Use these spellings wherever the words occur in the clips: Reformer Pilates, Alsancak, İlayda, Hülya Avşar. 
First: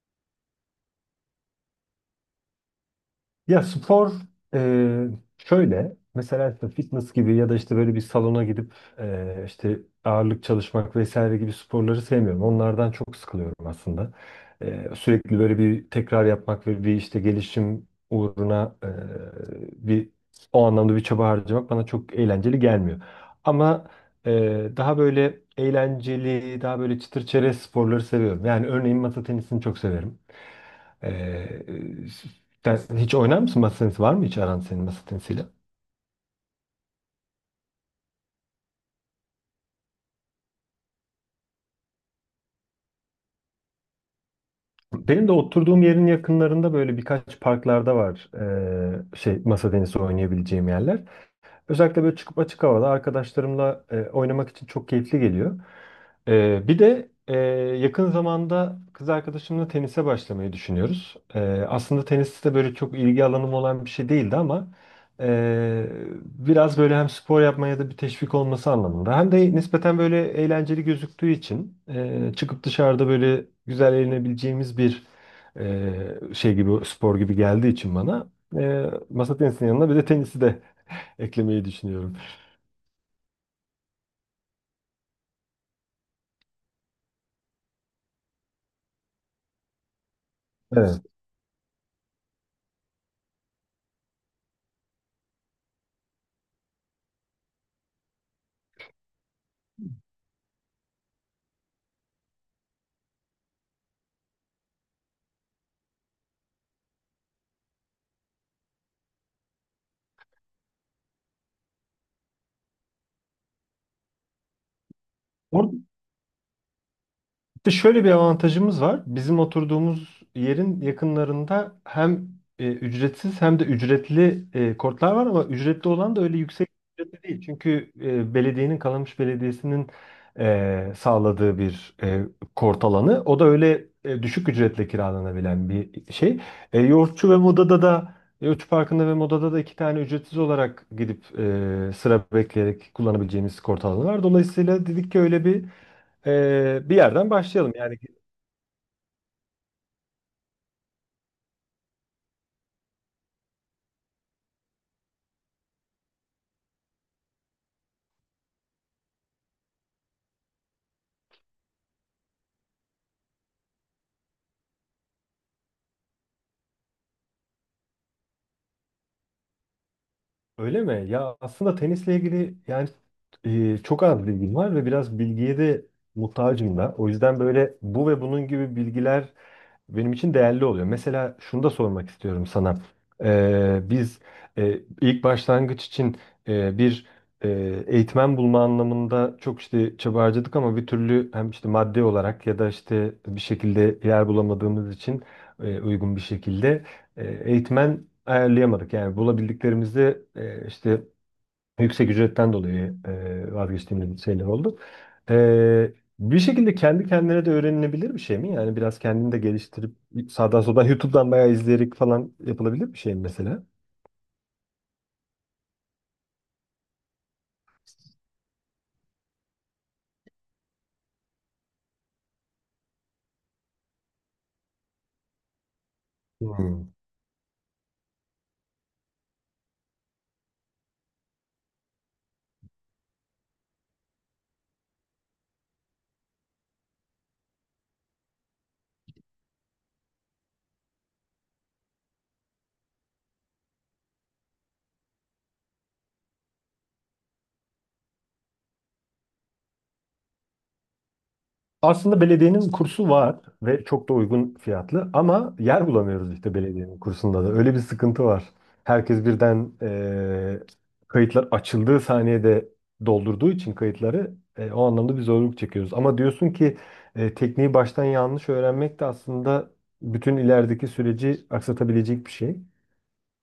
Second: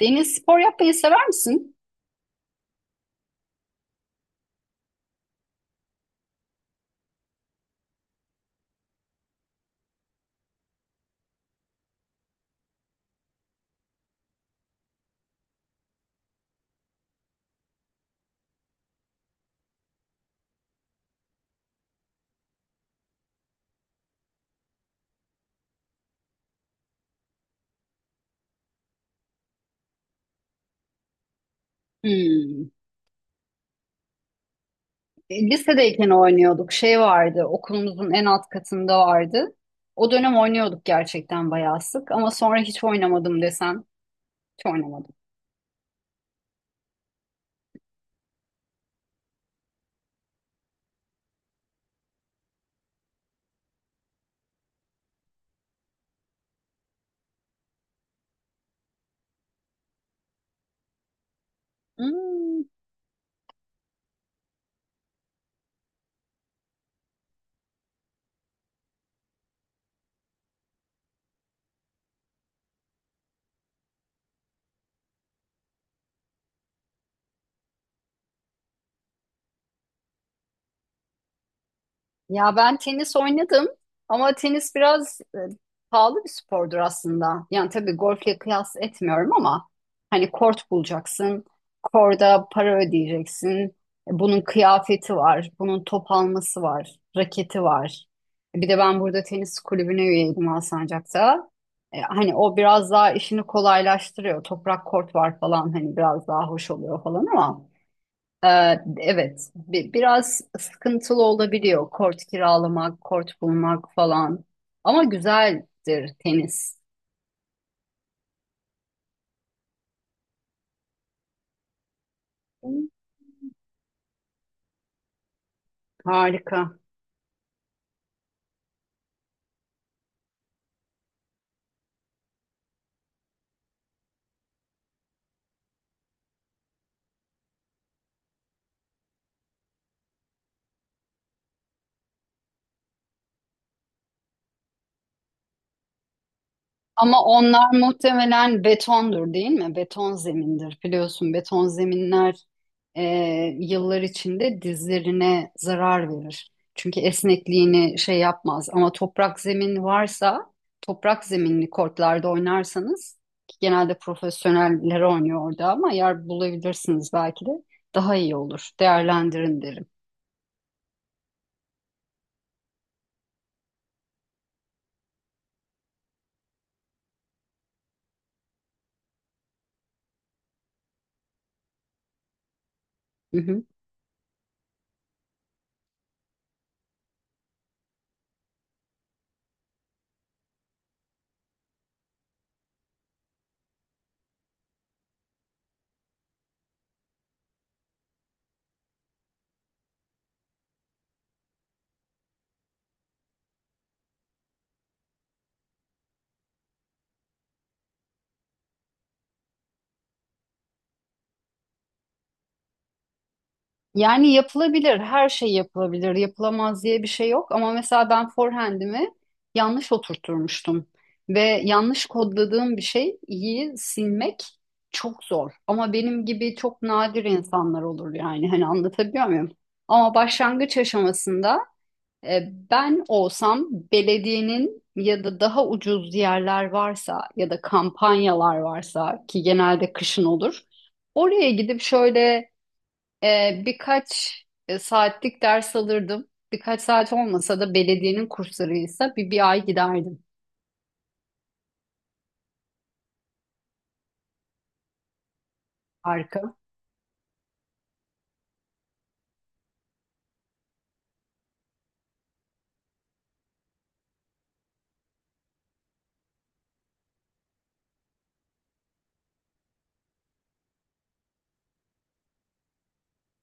Deniz spor yapmayı sever misin? Ya spor e, şöyle mesela işte fitness gibi ya da işte böyle bir salona gidip işte ağırlık çalışmak vesaire gibi sporları sevmiyorum. Onlardan çok sıkılıyorum aslında. Sürekli böyle bir tekrar yapmak ve bir işte gelişim uğruna bir o anlamda bir çaba harcamak bana çok eğlenceli gelmiyor. Ama e, daha böyle eğlenceli, daha böyle çıtır çerez sporları seviyorum. Yani örneğin masa tenisini çok severim. Ee, Hmm. sen hiç oynar mısın masa tenisi? Var mı hiç aran senin masa tenisiyle? Lisedeyken oynuyorduk. Şey vardı, okulumuzun en alt katında vardı. O dönem oynuyorduk gerçekten bayağı sık ama sonra hiç oynamadım desen, hiç oynamadım. Benim de oturduğum yerin yakınlarında böyle birkaç parklarda var şey masa tenisi oynayabileceğim yerler. Özellikle böyle çıkıp açık havada arkadaşlarımla oynamak için çok keyifli geliyor. E, bir de yakın zamanda kız arkadaşımla tenise başlamayı düşünüyoruz. Aslında tenis de Hmm. böyle çok ilgi alanım olan bir şey değildi ama e, biraz böyle hem spor yapmaya da bir teşvik olması anlamında hem de nispeten böyle eğlenceli gözüktüğü için çıkıp dışarıda böyle güzel eğlenebileceğimiz bir e, şey gibi spor gibi geldiği için bana masa tenisinin yanına bir de tenisi de eklemeyi düşünüyorum. Ya ben tenis oynadım ama tenis biraz pahalı bir spordur aslında. Yani tabii golfle kıyas etmiyorum ama hani kort Evet. bulacaksın, korda para ödeyeceksin. Bunun kıyafeti var, bunun top alması var, raketi var. Bir de ben burada tenis kulübüne üyeydim Alsancak'ta. Hani o biraz daha işini kolaylaştırıyor. Toprak kort var falan hani biraz daha hoş oluyor falan ama. Ee, evet, biraz sıkıntılı olabiliyor kort kiralamak, kort bulmak falan. Ama Or- güzeldir tenis. Bir de şöyle bir avantajımız var. Bizim oturduğumuz yerin yakınlarında hem ücretsiz hem de ücretli kortlar var ama ücretli olan da öyle Harika. yüksek ücretli değil. Çünkü belediyenin Kalamış Belediyesi'nin sağladığı bir kort alanı. O da öyle düşük ücretle kiralanabilen bir şey. E, Yoğurtçu ve Moda'da da Yoğurtçu Parkı'nda ve Moda'da da iki tane ücretsiz olarak gidip sıra bekleyerek kullanabileceğimiz kort alanı var. Dolayısıyla dedik ki öyle bir bir Ama yerden onlar başlayalım yani. muhtemelen betondur değil mi? Beton zemindir. Biliyorsun beton zeminler e, yıllar içinde dizlerine zarar verir. Çünkü esnekliğini şey yapmaz. Ama toprak zemin varsa, toprak zeminli kortlarda oynarsanız, ki genelde profesyoneller oynuyor orada ama yer bulabilirsiniz belki de, daha iyi olur. Değerlendirin derim. Öyle mi? Ya aslında tenisle ilgili yani çok az bilgim var ve biraz bilgiye de muhtacım da. O yüzden böyle bu ve bunun gibi bilgiler benim için değerli oluyor. Mesela şunu da sormak istiyorum sana. Biz ilk başlangıç için bir e, eğitmen bulma anlamında çok işte çaba harcadık ama bir türlü hem işte maddi olarak ya da işte bir şekilde yer bulamadığımız için uygun bir şekilde eğitmen ayarlayamadık. Yani bulabildiklerimizde işte yüksek ücretten dolayı vazgeçtiğimiz şeyler oldu. E, Bir şekilde kendi kendine de öğrenilebilir bir şey mi? Yani biraz kendini de geliştirip sağdan soldan YouTube'dan bayağı izleyerek falan yapılabilir bir şey mi mesela? Yani yapılabilir, her şey yapılabilir. Yapılamaz diye bir şey yok ama mesela ben forehand'imi yanlış oturtturmuştum ve yanlış kodladığım bir şey iyi silmek çok zor. Ama benim gibi çok Hmm. nadir insanlar olur yani hani anlatabiliyor muyum? Ama başlangıç aşamasında e, ben olsam belediyenin ya da daha ucuz yerler varsa ya da kampanyalar varsa ki genelde kışın olur. Oraya gidip şöyle birkaç saatlik ders alırdım. Birkaç saat olmasa da belediyenin kurslarıysa bir ay giderdim Aslında belediyenin kursu var ve çok da uygun fiyatlı ama yer bulamıyoruz arka. işte belediyenin kursunda da. Öyle bir sıkıntı var. Herkes birden kayıtlar açıldığı saniyede doldurduğu için kayıtları o anlamda bir zorluk çekiyoruz. Ama diyorsun ki tekniği baştan yanlış öğrenmek de aslında bütün ilerideki süreci aksatabilecek bir şey.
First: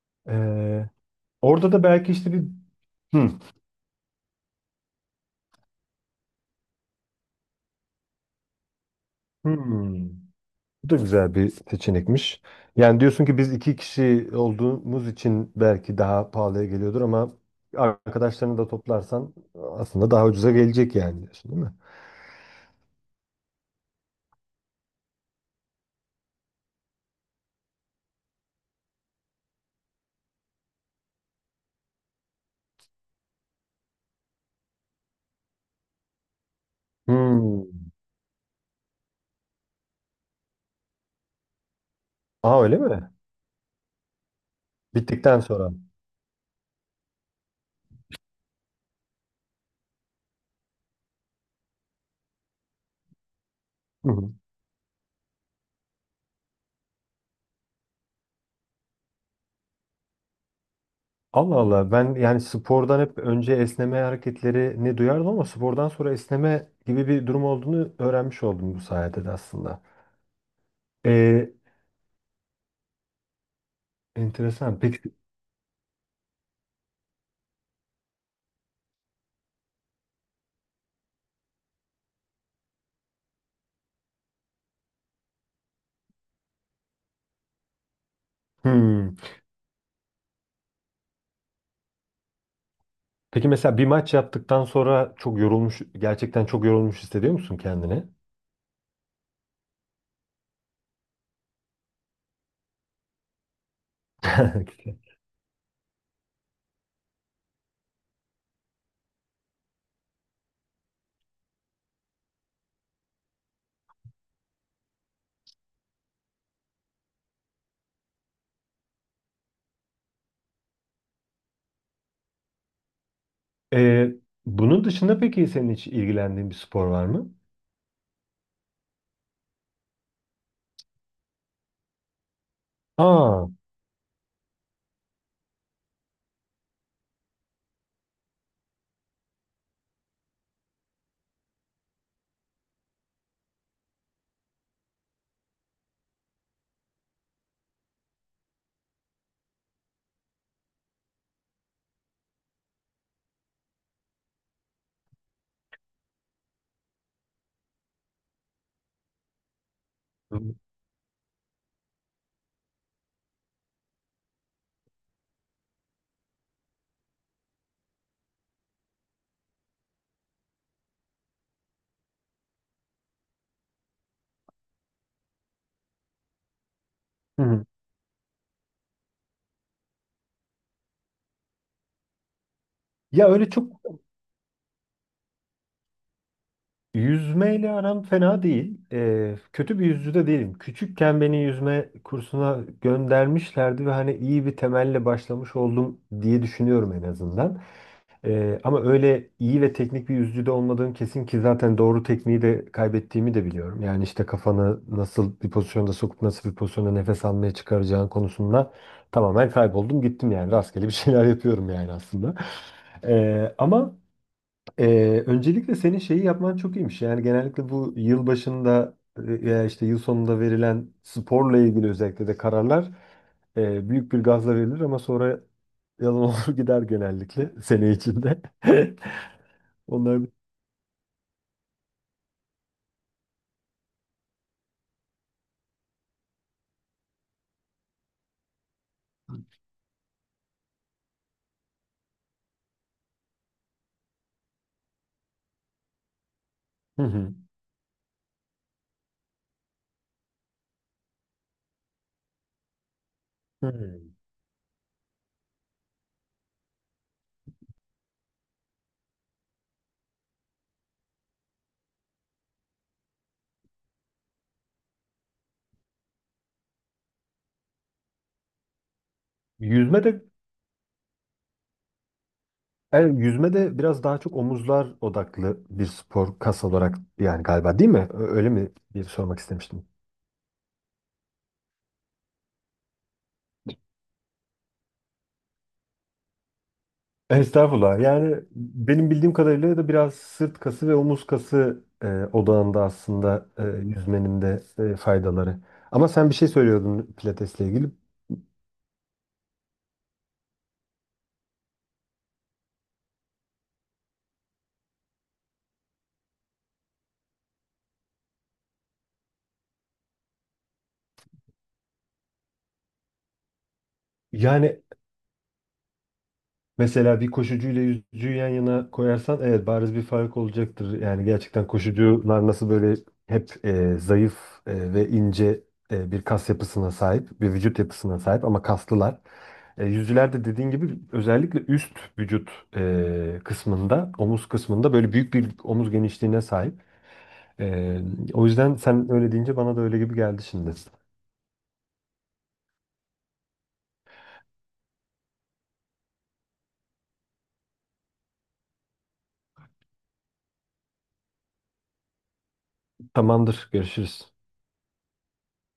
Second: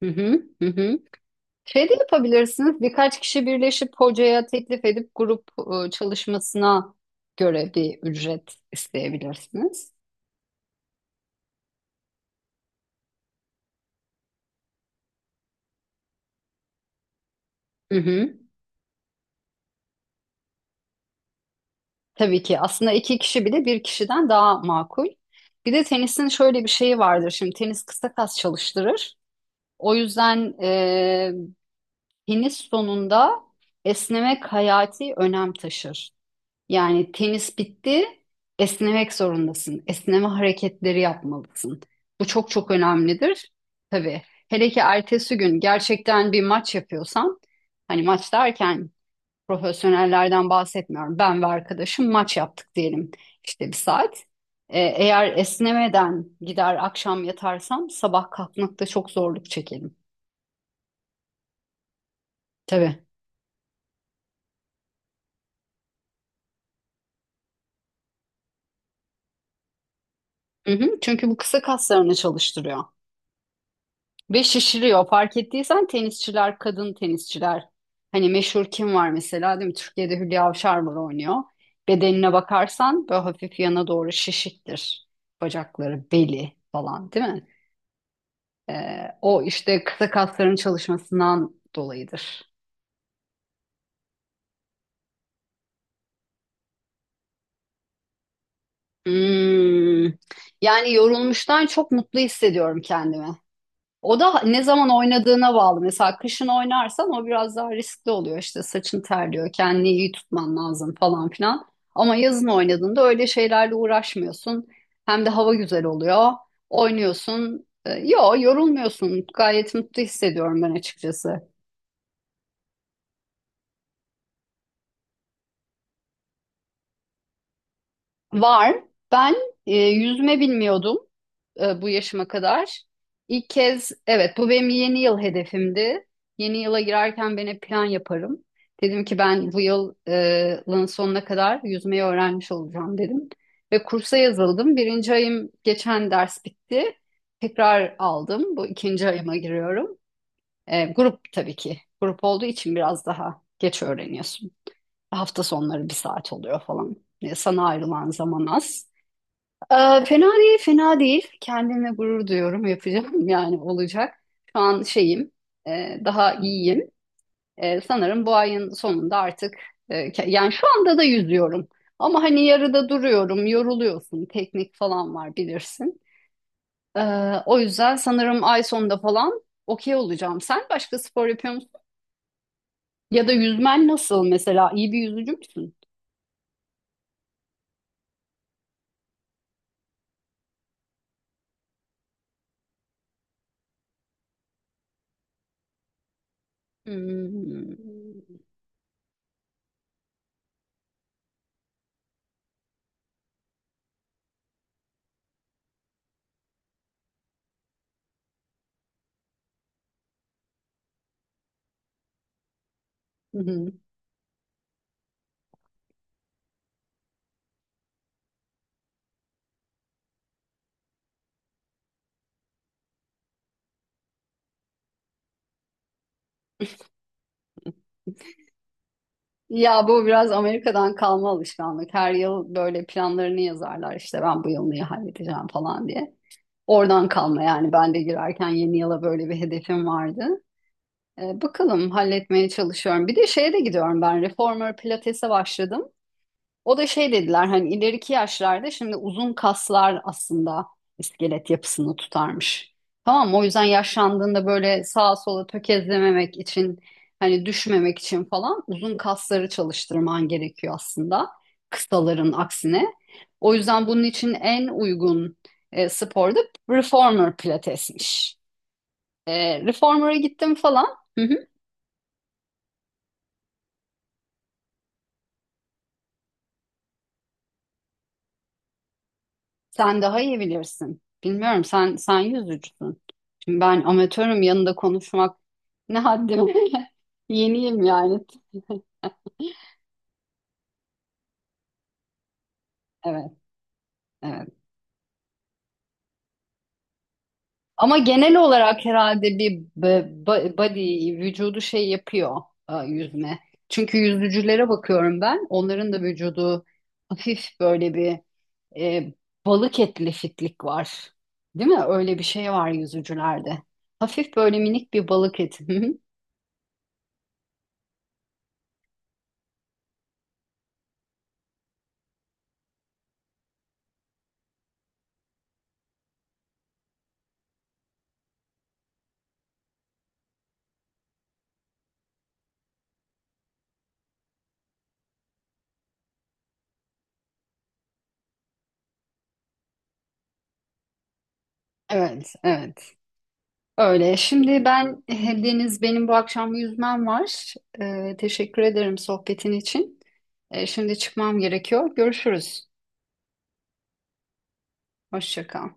Hı hı, hı Eee, hı. orada da Şey de belki işte bir. yapabilirsiniz. Birkaç Hmm. kişi birleşip hocaya teklif edip grup çalışmasına göre bir ücret isteyebilirsiniz. Hmm. Bu da güzel bir seçenekmiş. Yani diyorsun ki biz iki kişi olduğumuz için belki daha pahalıya geliyordur ama Hı hı. arkadaşlarını da toplarsan aslında daha ucuza gelecek yani diyorsun değil mi? Tabii ki aslında iki kişi bile bir kişiden daha makul. Bir de tenisin şöyle bir şeyi vardır. Şimdi tenis kısa kas çalıştırır. O yüzden tenis sonunda esnemek hayati önem taşır. Yani tenis Hmm. bitti, esnemek zorundasın. Esneme hareketleri yapmalısın. Bu çok Aa çok öyle mi? önemlidir. Tabii. Hele ki ertesi Bittikten gün sonra. gerçekten bir maç yapıyorsan, hani maç derken profesyonellerden bahsetmiyorum. Ben ve arkadaşım maç yaptık diyelim işte bir Hı saat. hı. Eğer esnemeden gider akşam yatarsam sabah kalkmakta çok zorluk çekerim. Allah Allah, ben yani spordan Tabii. hep önce esneme hareketleri ne duyardım ama spordan sonra esneme gibi bir durum olduğunu öğrenmiş oldum bu sayede de aslında. Hı hı, çünkü bu Ee, kısa kaslarını çalıştırıyor ve enteresan. şişiriyor. Peki. Fark ettiysen tenisçiler, kadın tenisçiler. Hani meşhur kim var mesela değil mi? Türkiye'de Hülya Avşar var oynuyor. Bedenine bakarsan böyle hafif yana doğru şişiktir. Bacakları, beli falan değil mi? Hmm. O işte kısa kasların çalışmasından dolayıdır. Peki mesela bir maç yaptıktan sonra çok yorulmuş, gerçekten çok yorulmuş hissediyor musun kendini? Hmm, Yani yorulmuştan çok mutlu hissediyorum kendimi. O da ne zaman oynadığına bağlı. Mesela kışın oynarsan o biraz daha riskli oluyor. İşte saçın terliyor, kendini iyi tutman lazım falan filan. Ama yazın oynadığında öyle şeylerle uğraşmıyorsun. Hem de hava güzel oluyor. Oynuyorsun. Yo yorulmuyorsun. Gayet mutlu hissediyorum ben açıkçası. Ee, bunun dışında peki senin hiç ilgilendiğin bir spor var mı? Var. Ben yüzme bilmiyordum bu yaşıma kadar. Aa. İlk kez evet bu benim yeni yıl hedefimdi. Yeni yıla girerken ben hep plan yaparım. Dedim ki ben bu yıl, yılın sonuna kadar yüzmeyi öğrenmiş olacağım dedim. Ve kursa yazıldım. Birinci ayım geçen ders bitti. Tekrar aldım. Bu ikinci ayıma giriyorum. E, grup tabii ki. Grup olduğu için biraz daha geç öğreniyorsun. Hafta sonları bir saat oluyor falan. E, sana ayrılan zaman az. Fena Hı değil, fena değil. Kendimle gurur duyuyorum, yapacağım yani olacak. Şu an şeyim, daha iyiyim. E, sanırım bu ayın sonunda artık, yani şu anda da yüzüyorum. Ama hani yarıda duruyorum, yoruluyorsun, teknik falan var bilirsin. O hı. yüzden sanırım ay sonunda falan okey olacağım. Sen başka spor yapıyor musun? Ya Ya da öyle çok yüzmen nasıl mesela? İyi bir yüzücü müsün? yüzmeyle aram fena değil. Kötü bir yüzücü de değilim. Küçükken beni yüzme kursuna göndermişlerdi ve hani iyi bir temelle başlamış oldum diye düşünüyorum en azından. Hmm. Ama öyle iyi ve teknik bir yüzücü de olmadığım kesin ki zaten doğru tekniği de kaybettiğimi de biliyorum. Yani işte kafanı nasıl bir pozisyonda sokup nasıl bir pozisyonda nefes almaya çıkaracağın konusunda tamamen kayboldum gittim yani rastgele bir şeyler yapıyorum yani aslında. Ama öncelikle senin şeyi yapman çok iyiymiş. Yani genellikle bu yıl başında veya işte yıl sonunda verilen sporla ilgili özellikle de kararlar büyük bir gazla verilir ama sonra yalan olur gider genellikle sene içinde. Ya bu Onlar. biraz Amerika'dan kalma alışkanlık. Her yıl böyle planlarını yazarlar işte ben bu yıl neyi halledeceğim falan diye. Oradan kalma yani ben de girerken yeni yıla böyle bir hedefim vardı. Bakalım halletmeye çalışıyorum. Bir de şeye de gidiyorum ben Reformer Pilates'e başladım. O da Hı şey hı. dediler hani ileriki yaşlarda şimdi uzun kaslar aslında iskelet yapısını tutarmış. Tamam mı? O yüzden Hı. yaşlandığında böyle sağa sola tökezlememek için hani düşmemek için falan uzun kasları çalıştırman gerekiyor aslında kısaların aksine. O yüzden bunun için en uygun spor da reformer pilatesmiş. E, Yüzme reformer'a de gittim falan. Hı hı. yüzme de biraz daha çok omuzlar odaklı bir spor kas olarak yani galiba değil mi? Öyle mi diye sormak istemiştim. Sen daha iyi bilirsin. Bilmiyorum sen yüzücüsün. Şimdi ben amatörüm yanında konuşmak ne haddime. Yeniyim Estağfurullah. yani. Yani benim bildiğim kadarıyla da biraz sırt kası ve omuz kası odağında Evet, aslında yüzmenin evet. de faydaları. Ama sen bir şey söylüyordun pilatesle ilgili. Ama genel olarak herhalde bir body vücudu şey yapıyor yüzme. Çünkü yüzücülere bakıyorum ben. Onların da vücudu hafif böyle bir e, balık etli fitlik var. Değil mi? Öyle bir şey var yüzücülerde. Hafif böyle Yani minik bir balık eti. mesela bir koşucuyla yüzücüyü yan yana koyarsan evet bariz bir fark olacaktır. Yani gerçekten koşucular nasıl böyle hep zayıf ve ince bir kas yapısına sahip, bir vücut yapısına sahip ama kaslılar. E, yüzülerde dediğin gibi özellikle üst vücut kısmında, omuz kısmında böyle büyük bir omuz genişliğine sahip. E, o yüzden sen öyle deyince bana da öyle gibi geldi şimdi. Evet, evet. Öyle. Şimdi ben Deniz benim bu akşam yüzmem var. Teşekkür ederim sohbetin için. Şimdi çıkmam gerekiyor. Görüşürüz. Tamamdır, görüşürüz. Hoşça kal.